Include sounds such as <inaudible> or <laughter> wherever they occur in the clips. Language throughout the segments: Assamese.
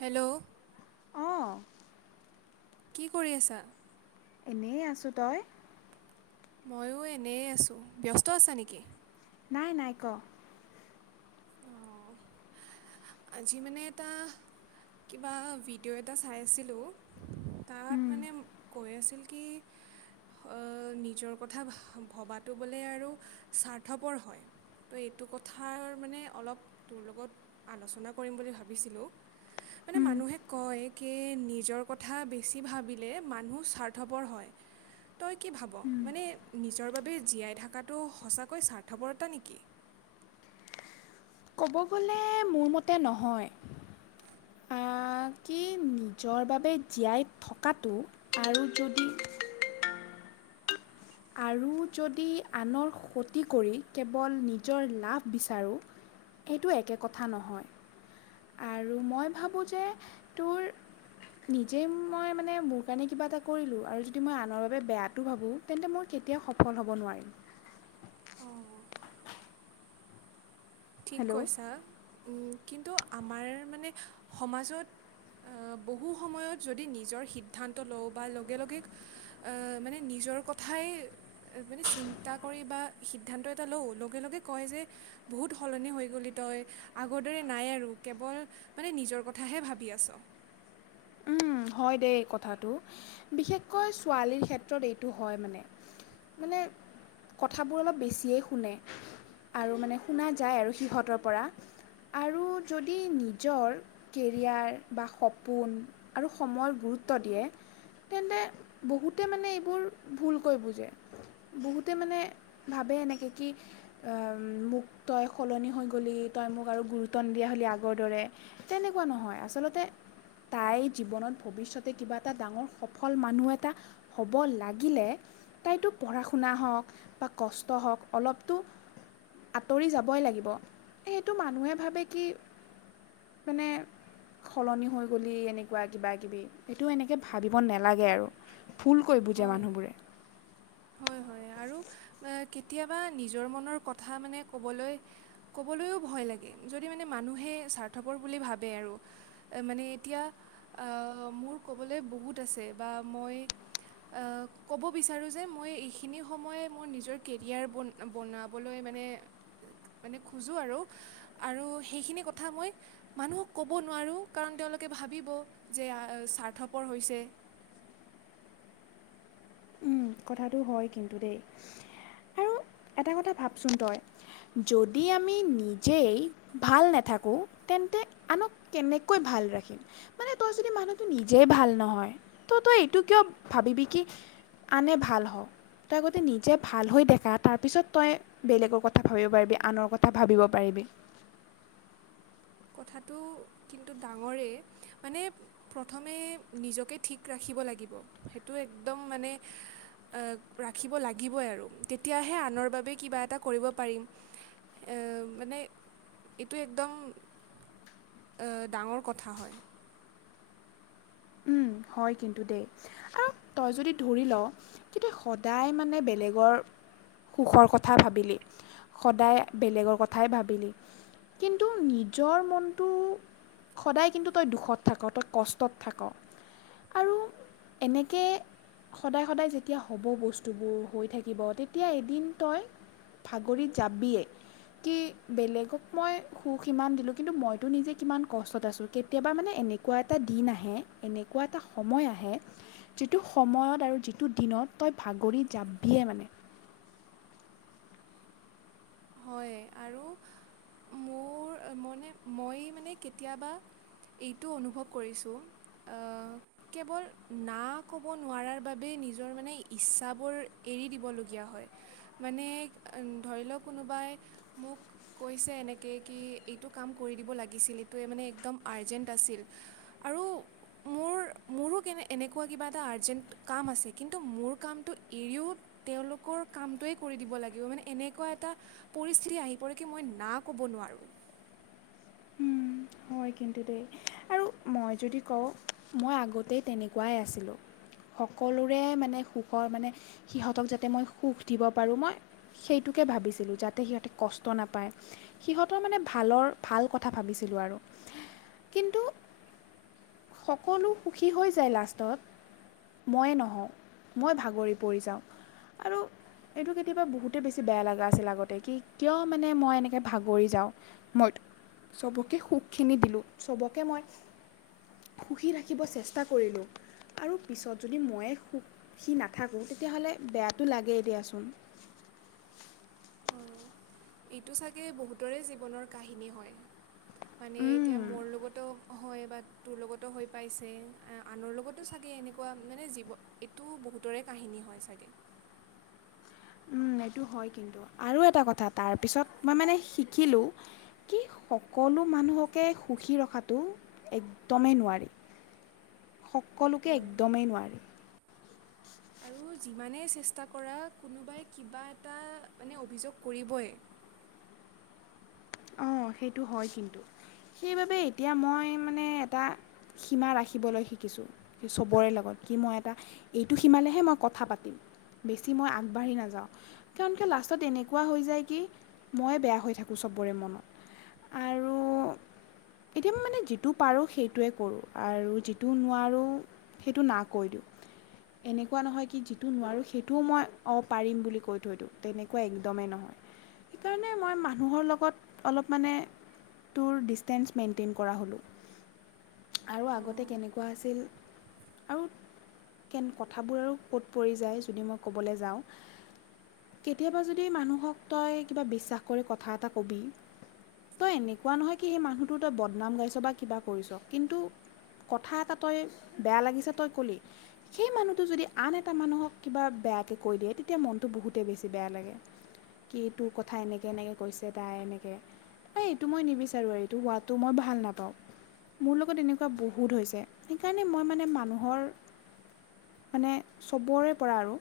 হেল্ল'। অঁ কি কৰি আছা? এনেই আছো, তই? ময়ো এনেই আছো, ব্যস্ত আছা নেকি? নাই নাই ক। অ'। আজি মানে এটা কিবা ভিডিঅ' এটা চাই আছিলো। তাত উম, মানে কৈ আছিল কি অ', নিজৰ কথা ভৱাটো বোলে আৰু স্বাৰ্থপৰ হয়। ত' এইটো কথাৰ মানে অলপ তোৰ লগত আলোচনা কৰিম বুলি ভাবিছিলোঁ। মানে মানুহে কয় কি নিজৰ কথা বেছি ভাবিলে মানুহ স্বাৰ্থপৰ হয়। তই ভাব মানে নিজৰ বাবে জীয়াই থকাটো সঁচাকৈ স্বাৰ্তপৰতা নেকি? ক'ব গ'লে মোৰ মতে নহয়। আ কি নিজৰ বাবে জীয়াই থকাটো আৰু যদি আৰু যদি আনৰ ক্ষতি কৰি কেৱল নিজৰ লাভ বিচাৰো। সেইটো একে কথা নহয় আৰু মই ভাবো যে তোৰ নিজেই মই মানে মোৰ কাৰণে কিবা এটা কৰিলো আৰু যদি মই আনৰ বাবে বেয়াটো ভাবোঁ। তেন্তে মই কেতিয়াও সফল হ'ব নোৱাৰিম। ঠিক হেল্ল' কৈছা, উম কিন্তু আমাৰ সমাজত এ বহু সময়ত যদি নিজৰ সিদ্ধান্ত লওঁ বা লগে লগে এ মানে নিজৰ কথাই মানে চিন্তা কৰি বা সিদ্ধান্ত এটা লওঁ, লগে-লগে কয় যে বহুত বহুত সলনি হৈ গ'লি তই, আগৰ দৰে নাই আৰু কেৱল মানে নিজৰ কথাহে ভাবি আছ। উম, হয় দেই এই কথাটো, বিশেষকৈ ছোৱালীৰ ক্ষেত্ৰত এইটো হয় মানে। মানে কথাবোৰ অলপ বেছিয়েই শুনে, আৰু মানে শুনা যায় আৰু সিহঁতৰ পৰা। আৰু যদি নিজৰ কেৰিয়াৰ বা সপোন আৰু সময়ত গুৰুত্ব দিয়ে তেন্তে বহুতে মানে এইবোৰ ভুলকৈ বুজে। বহুতে মানে ভাবে এনেকে, কি আহ, এম মোক তই সলনি হৈ গ'লি, তই মোক আৰু গুৰুত্ব নিদিয়া হ'লি আগৰ দৰে। তেনেকুৱা নহয়, আচলতে তাই জীবনত ভৱিষ্যতে কিবা এটা ডাঙৰ সফল মানুহ এটা হ'ব লাগিলে তাইতো পঢ়া শুনা হওঁক বা কষ্ট হওঁক, অলপতো আঁতৰি যাবই লাগিব, সেইটো মানুহে ভাবে কি মানে, সলনি হৈ গ'ল এনেক এনেকুৱা কিবা কিবি, এইটো এনেকৈ ভাবিব নালাগে আৰু ভুলকৈ বুজে হয় মানুহবোৰে। হয়, হয় আৰু কেতিয়াবা নিজৰ মনৰ কথা মানে ক'বলৈ ক'বলৈও ভয় লাগে, যদি মানে মানুহে স্বাৰ্থপৰ বুলি ভাবে আৰু। মানে এতিয়া মোৰ ক'বলৈ বহুত আছে বা মই এ ক'ব বিচাৰো যে মই এইখিনি সময়ে মোৰ নিজৰ কেৰিয়াৰ বনা-বনাবলৈ মানে মানে খোজোঁ আৰু, আৰু সেইখিনি কথা মই মানুহক ক'ব নোৱাৰোঁ, কাৰণ তেওঁলোকে ভাবিব যে স্বাৰ্থপৰ হৈছে। উম, কথাটো হয় কিন্তু দেই, আৰু এটা কথা ভাবচোন তই যদি আমি নিজেই ভাল নাথাকোঁ, তেন্তে আনক কেনেকৈ ভাল ৰাখিম? মানে তই যদি মানুহটো নিজেই ভাল নহয়, তই-তই এইটো কিয় ভাবিবি কি আনে ভাল হওঁক, তই আগতে নিজে ভাল হৈ দেখা তাৰপিছত তই বেলেগৰ কথা ভাবিব পাৰিবি, আনৰ কথা ভাবিব পাৰিবি। কথাটো কিন্তু ডাঙৰেই, মানে প্ৰথমে নিজকে ঠিক ৰাখিব লাগিব, সেইটো একদম মানে এ ৰাখিব লাগিবই আৰু তেতিয়াহে আনৰ বাবে কিবা এটা কৰিব পাৰিম। এ মানে এইটো একদম এ ডাঙৰ কথা হয়। উম, হয় কিন্তু দেই। আৰু তই যদি ধৰি ল', তেতিয়া সদায় মানে বেলেগৰ সুখৰ কথা ভাবিলি, সদায় বেলেগৰ কথাই ভাবিলি। কিন্তু নিজৰ মনটো সদায় কিন্তু তই দুখত থাক, তই কষ্টত থাক। আৰু এনেকে সদায়, সদায় যেতিয়া হ'ব বস্তুবোৰ, হৈ থাকিব। তেতিয়া এদিন তই ভাগৰি জাবিয়েই। কি, বেলেগক মই সুখ ইমান দিলোঁ কিন্তু মইতো নিজে কিমান কষ্টত আছোঁ। কেতিয়াবা মানে এনে এনেকুৱা এটা দিন আহে, এনেকুৱা এটা সময় আহে যিটো সময়ত আৰু যিটো দিনত, তই ভাগৰি জাবিয়েই মানে। হয়, আৰু মোৰ অ মনে মানে, মই মানে কেতিয়াবা এইটো অনুভৱ কৰিছোঁ, আ কেৱল না ক'ব নোৱাৰাৰ বাবেই নিজৰ মানে ইচ্ছাবোৰ এৰি দিবলগীয়া হয়। মানে আ ধৰি লওক কোনোবাই মোক কৈছে এনেকে কি এইটো কাম কৰি দিব লাগিছিল এইটোৱে মানে একদম আৰ্জেণ্ট আছিল। আৰু। মোৰ মোৰো কেনে এনেকুৱা কিবা এটা আৰ্জেণ্ট কাম আছে, কিন্তু মোৰ কামটো এৰিও তেওঁলোকৰ কামটোয়ে কৰি দিব লাগিব মানে এনেকুৱা এটা পৰিস্থিতি আহি পৰে কি, মই না ক'ব নোৱাৰো। হয়, কিন্তু দেই, আৰু মই যদি কওঁ মই আগতেই তেনেকুৱাই আছিলোঁ। সকলোৰে মানে সুখৰ মানে, সিহঁতক যাতে মই সুখ দিব পাৰোঁ মই সেইটোকে ভাবিছিলোঁ, যাতে সিহঁতে কষ্ট নাপায়। সিহঁতৰ মানে ভালৰ, ভাল কথা ভাবিছিলোঁ আৰু। কিন্তু, সকলো সুখী হৈ যায় লাষ্টত। মইয়ে নহওঁ, মই ভাগৰি পৰি যাওঁ। আৰু <inaudible> এইটো কেতিয়াবা বহুতেই বেছি বেয়া লাগা আছিল আগতে, কি কিয় মানে মই এনেকে ভাগৰি যাওঁ। মইট চবকে সুখখিনি দিলোঁ চবকে মই সুখী ৰাখিব চেষ্টা কৰিলোঁ। আৰু পিছত যদি মইয়ে সুখি নাথাকোঁ তেতিয়া হ'লে বেয়াটো লাগেই দিয়াচোন। হয়, এইটো চাগে বহুতৰে জীৱনৰ কাহিনী হয়। মানে এতিয়া মৰ লগতো হয় বা তোৰ লগতো হৈ পাইছে এ আনৰ লগতো চাগে এনেকুৱা মানে জীৱ এইটো বহুতৰে কাহিনী হয় চাগে। উম, সেইটো হয় কিন্তু, আৰু এটা কথা তাৰ পিছত মই মানে শিকিলো কি, সকলো মানুহকে সুখী ৰখাটো একদমেই নোৱাৰি। সকলোকে হয় একদমেই নোৱাৰি। আৰু যিমানেই চেষ্টা কৰা কোনোবাই কিবা এটা মানে অভিযোগ কৰিবই। অ', সেইটো হয় কিন্তু, সেইবাবে এতিয়া মই মানে এটা সীমা ৰাখিবলৈ শিকিছোঁ। চবৰে লগত, কি মই এটা এইটো সীমালেহে মই কথা পাতিম। বেছি মই আগবাঢ়ি নাযাওঁ। কাৰণ কিয় লাষ্টত এনেকুৱা হৈ যায় কি মই বেয়া হৈ থাকোঁ চব বৰে মনত আৰু এতিয়া মই মানে যিটো পাৰোঁ, সেইটোৱে কৰোঁ আৰু যিটো নোৱাৰোঁ সেইটো না কৈ দিওঁ। এনেকুৱা নহয় কি, যিটো নোৱাৰোঁ সেইটোও মই অ', পাৰিম বুলি কৈ থৈ দিওঁ তেনেকুৱা একদমেই নহয়। সেইকাৰণে মই মানুহৰ লগত অলপ মানে তোৰ ডিষ্টেঞ্চ মেইনটেইন কৰা হ'লোঁ। আৰু আগতে অঁ কেনেকুৱা আছিল, আউ কেন কথাবোৰ আৰু ক'ত পৰি যায় যদি মই ক'বলে যাওঁ কেতিয়াবা যদি মানুহক তই কিবা বিশ্বাস কৰি কথা এটা কবি তই এনেকুৱা নহয় কি, সেই মানুহটো তই বদনাম গাইছ বা কিবা কৰিছ, কিন্তু কথা এটা তই বেয়া লাগিছে তই ক'লি সেই মানুহটো যদি আন এটা মানুহক কিবা বেয়াকে কৈ দিয়ে তেতিয়া মনটো বহুতেই বেছি বেয়া লাগে কি তোৰ কথা এনেকে এনেকে কৈছে। তাই এনেকে এইটো মই নিবিচাৰোঁ আৰু এইটো হোৱাটো মই ভাল নাপাওঁ। মোৰ লগত এনেকুৱা বহুত হৈছে সেইকাৰণে মই মানে মানুহৰ মানে চবৰে পৰা আৰু।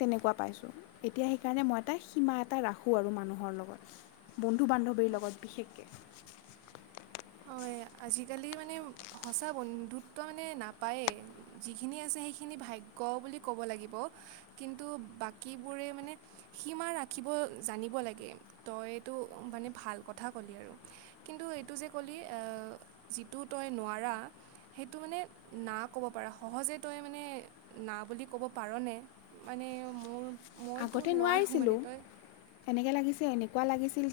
তেনেকুৱা পাইছোঁ এতিয়া সেইকাৰণে মই এটা সীমা এটা ৰাখোঁ আৰু মানুহৰ লগত। বন্ধু বান্ধৱীৰ লগত বিশেষকে। হয়, আজিকালি মানে সঁচা বন্ধুত্ব মানে নাপায়েই। যিখিনি আছে সেইখিনি ভাগ্য বুলি ক'ব লাগিব কিন্তু বাকীবোৰে মানে সীমা ৰাখিব জানিব লাগে তইটো মানে ভাল কথা ক'লি আৰু। কিন্তু এইটো যে ক'লি যিটো তই নোৱাৰা সেইটো মানে না ক'ব পাৰা সহজে তই মানে না বুলি ক'ব পাৰনে? মানে মোৰ মইতো নোৱাৰোঁ মানে তই এনেকে লাগিছে এনেকুৱা লাগিছিল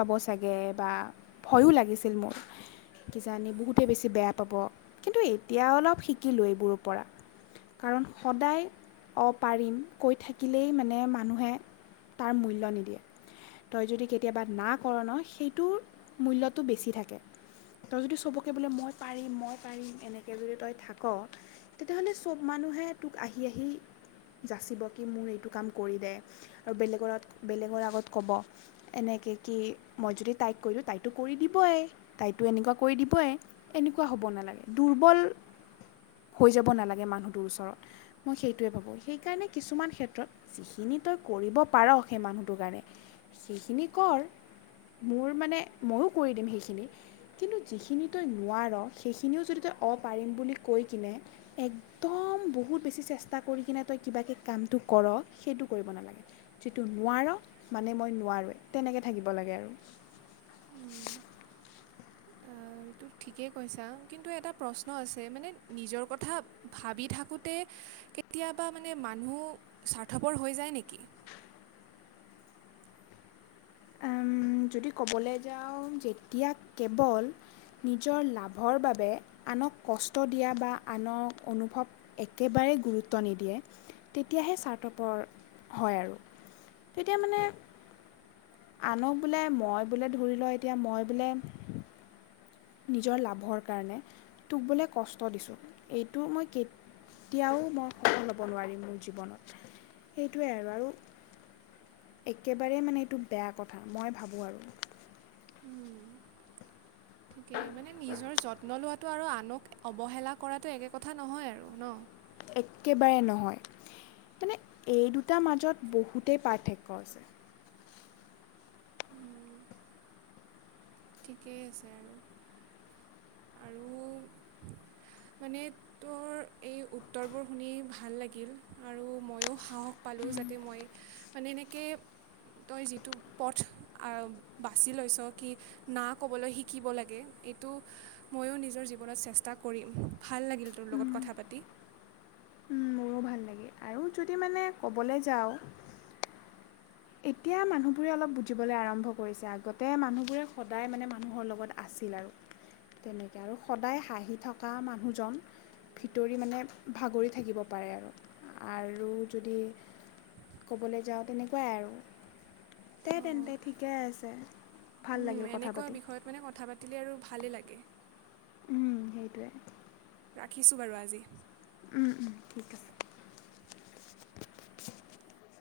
পাব চাগে বা ভয়ো লাগিছিল মোৰ। কিজানি বহুতেই বেছি বেয়া পাব কিন্তু এতিয়া অলপ শিকিলোঁ এইবোৰৰ পৰা। কাৰণ সদায় অ, পাৰিম কৈ থাকি থাকিলেই মানে মানুহে তাৰ মূল্য নিদিয়ে। তই যদি কেতিয়াবা না কৰ ন সেইটোৰ মূল্যটো বেছি থাকে। তই যদি চবকে বোলে মই পাৰিম মই পাৰিম এনেকে যদি তই থাক। তেতিয়াহ'লে চব মানুহে তোক আহি আহি যাচিব। কি মোৰ এইটো কাম কৰি দে আৰু বেলেগ ক'ব এনেকে কি মই যদি তাইক কলোঁ তাইতো কৰি দিবয়ে তাইতো এনেকুৱা কৰি দিবই। এনেকুৱা হ'ব নালাগে, দুৰ্বল হৈ যাব নালাগে মানুহটোৰ ওচৰত মই সেইটোৱে ভাবোঁ সেইকাৰণে কিছুমান ক্ষেত্ৰত যিখিনি তই কৰিব পাৰ সেই মানুহটোৰ কাৰণে সেইখিনি কৰ মোৰ মানে ময়ো কৰি দিম সেইখিনি। কিন্তু যিখিনি তই নোৱাৰ সেইখিনিও যদি তই অ' পাৰিম বুলি কৈ কিনে একদম বহুত বেছি চেষ্টা কৰি কিনে তই কিবাকে কামটো কৰ সেইটো কৰিব নালাগে। যিটো নোৱাৰ মানে মই নোৱাৰোৱেই তেনেকৈ থাকিব লাগে আৰু। অ'। এইটো ঠিকেই কৈছা, কিন্তু এটা প্ৰশ্ন আছে মানে নিজৰ কথা ভাবি থাকোঁতে কেতিয়াবা মানে মানুহ স্বাৰ্থপৰ হৈ যায় নেকি? যদি ক'বলৈ যাওঁ যেতিয়া কেৱল নিজৰ লাভৰ বাবে আনক কষ্ট দিয়া বা আনক অনুভৱ একেবাৰে গুৰুত্ব নিদিয়ে তেতিয়াহে চাৰথপৰ হয় আৰু। তেতিয়া মানে আনক বোলে মই বোলে ধৰি লওঁ এতিয়া মই বোলে নিজৰ লাভৰ কাৰণে টোক বোলে কষ্ট দিছোঁ এইটো মই কে কেতিয়াও মই সফল হ'ব নোৱাৰিম মোৰ জীৱনত সেইটোৱে আৰু একেবাৰে মানে এইটো বেয়া কথা মই ভাবোঁ আৰু। উম। ঠিকে মানে নিজৰ যত্ন লোৱাটো আৰু আনক অৱহেলা কৰাটো একে কথা নহয় আৰু ন? একেবাৰে নহয় মানে এই দুটাৰ মাজত বহুতেই পাৰ্থক্য আছে। ঠিকেই আছে আৰু। আৰু মানে তোৰ এই উত্তৰবোৰ শুনি ভাল লাগিল আৰু ময়ো সাহস পালোঁ যাতে মই মানে এনেকে তই যিটো পথ বাচি লৈছ কি না ক'বলৈ শিকিব লাগে। এইটো ময়ো নিজৰ জীৱনত চেষ্টা কৰিম, ভাল লাগিল তোৰ লগত কথা পাতি। উম, মোৰো ভাল লাগিল। আৰু যদি মানে ক'বলৈ যাওঁ এতিয়া মানুহবোৰে অলপ বুজিবলৈ আৰম্ভ কৰিছে, আগতে মানুহবোৰে সদায় মানে মানুহৰ লগত আছিল আৰু তেনেকৈ, আৰু সদায় হাঁহি থকা মানুহজন ভিতৰি মানে ভাগৰি থাকিব পাৰে আৰু। আৰু যদি ক'বলৈ যাওঁ তেনেকুৱাই আৰু। দে অঁ তেন্তে ঠিকেই আছে। ভাল লাগিল কথা এনেকুৱা পাতি বিষয়ত মানে কথা পাতিলে আৰু ভালেই লাগে। উম, সেইটোৱে। ৰাখিছোঁ বাৰু আজি। উম, উম। ঠিক আছে।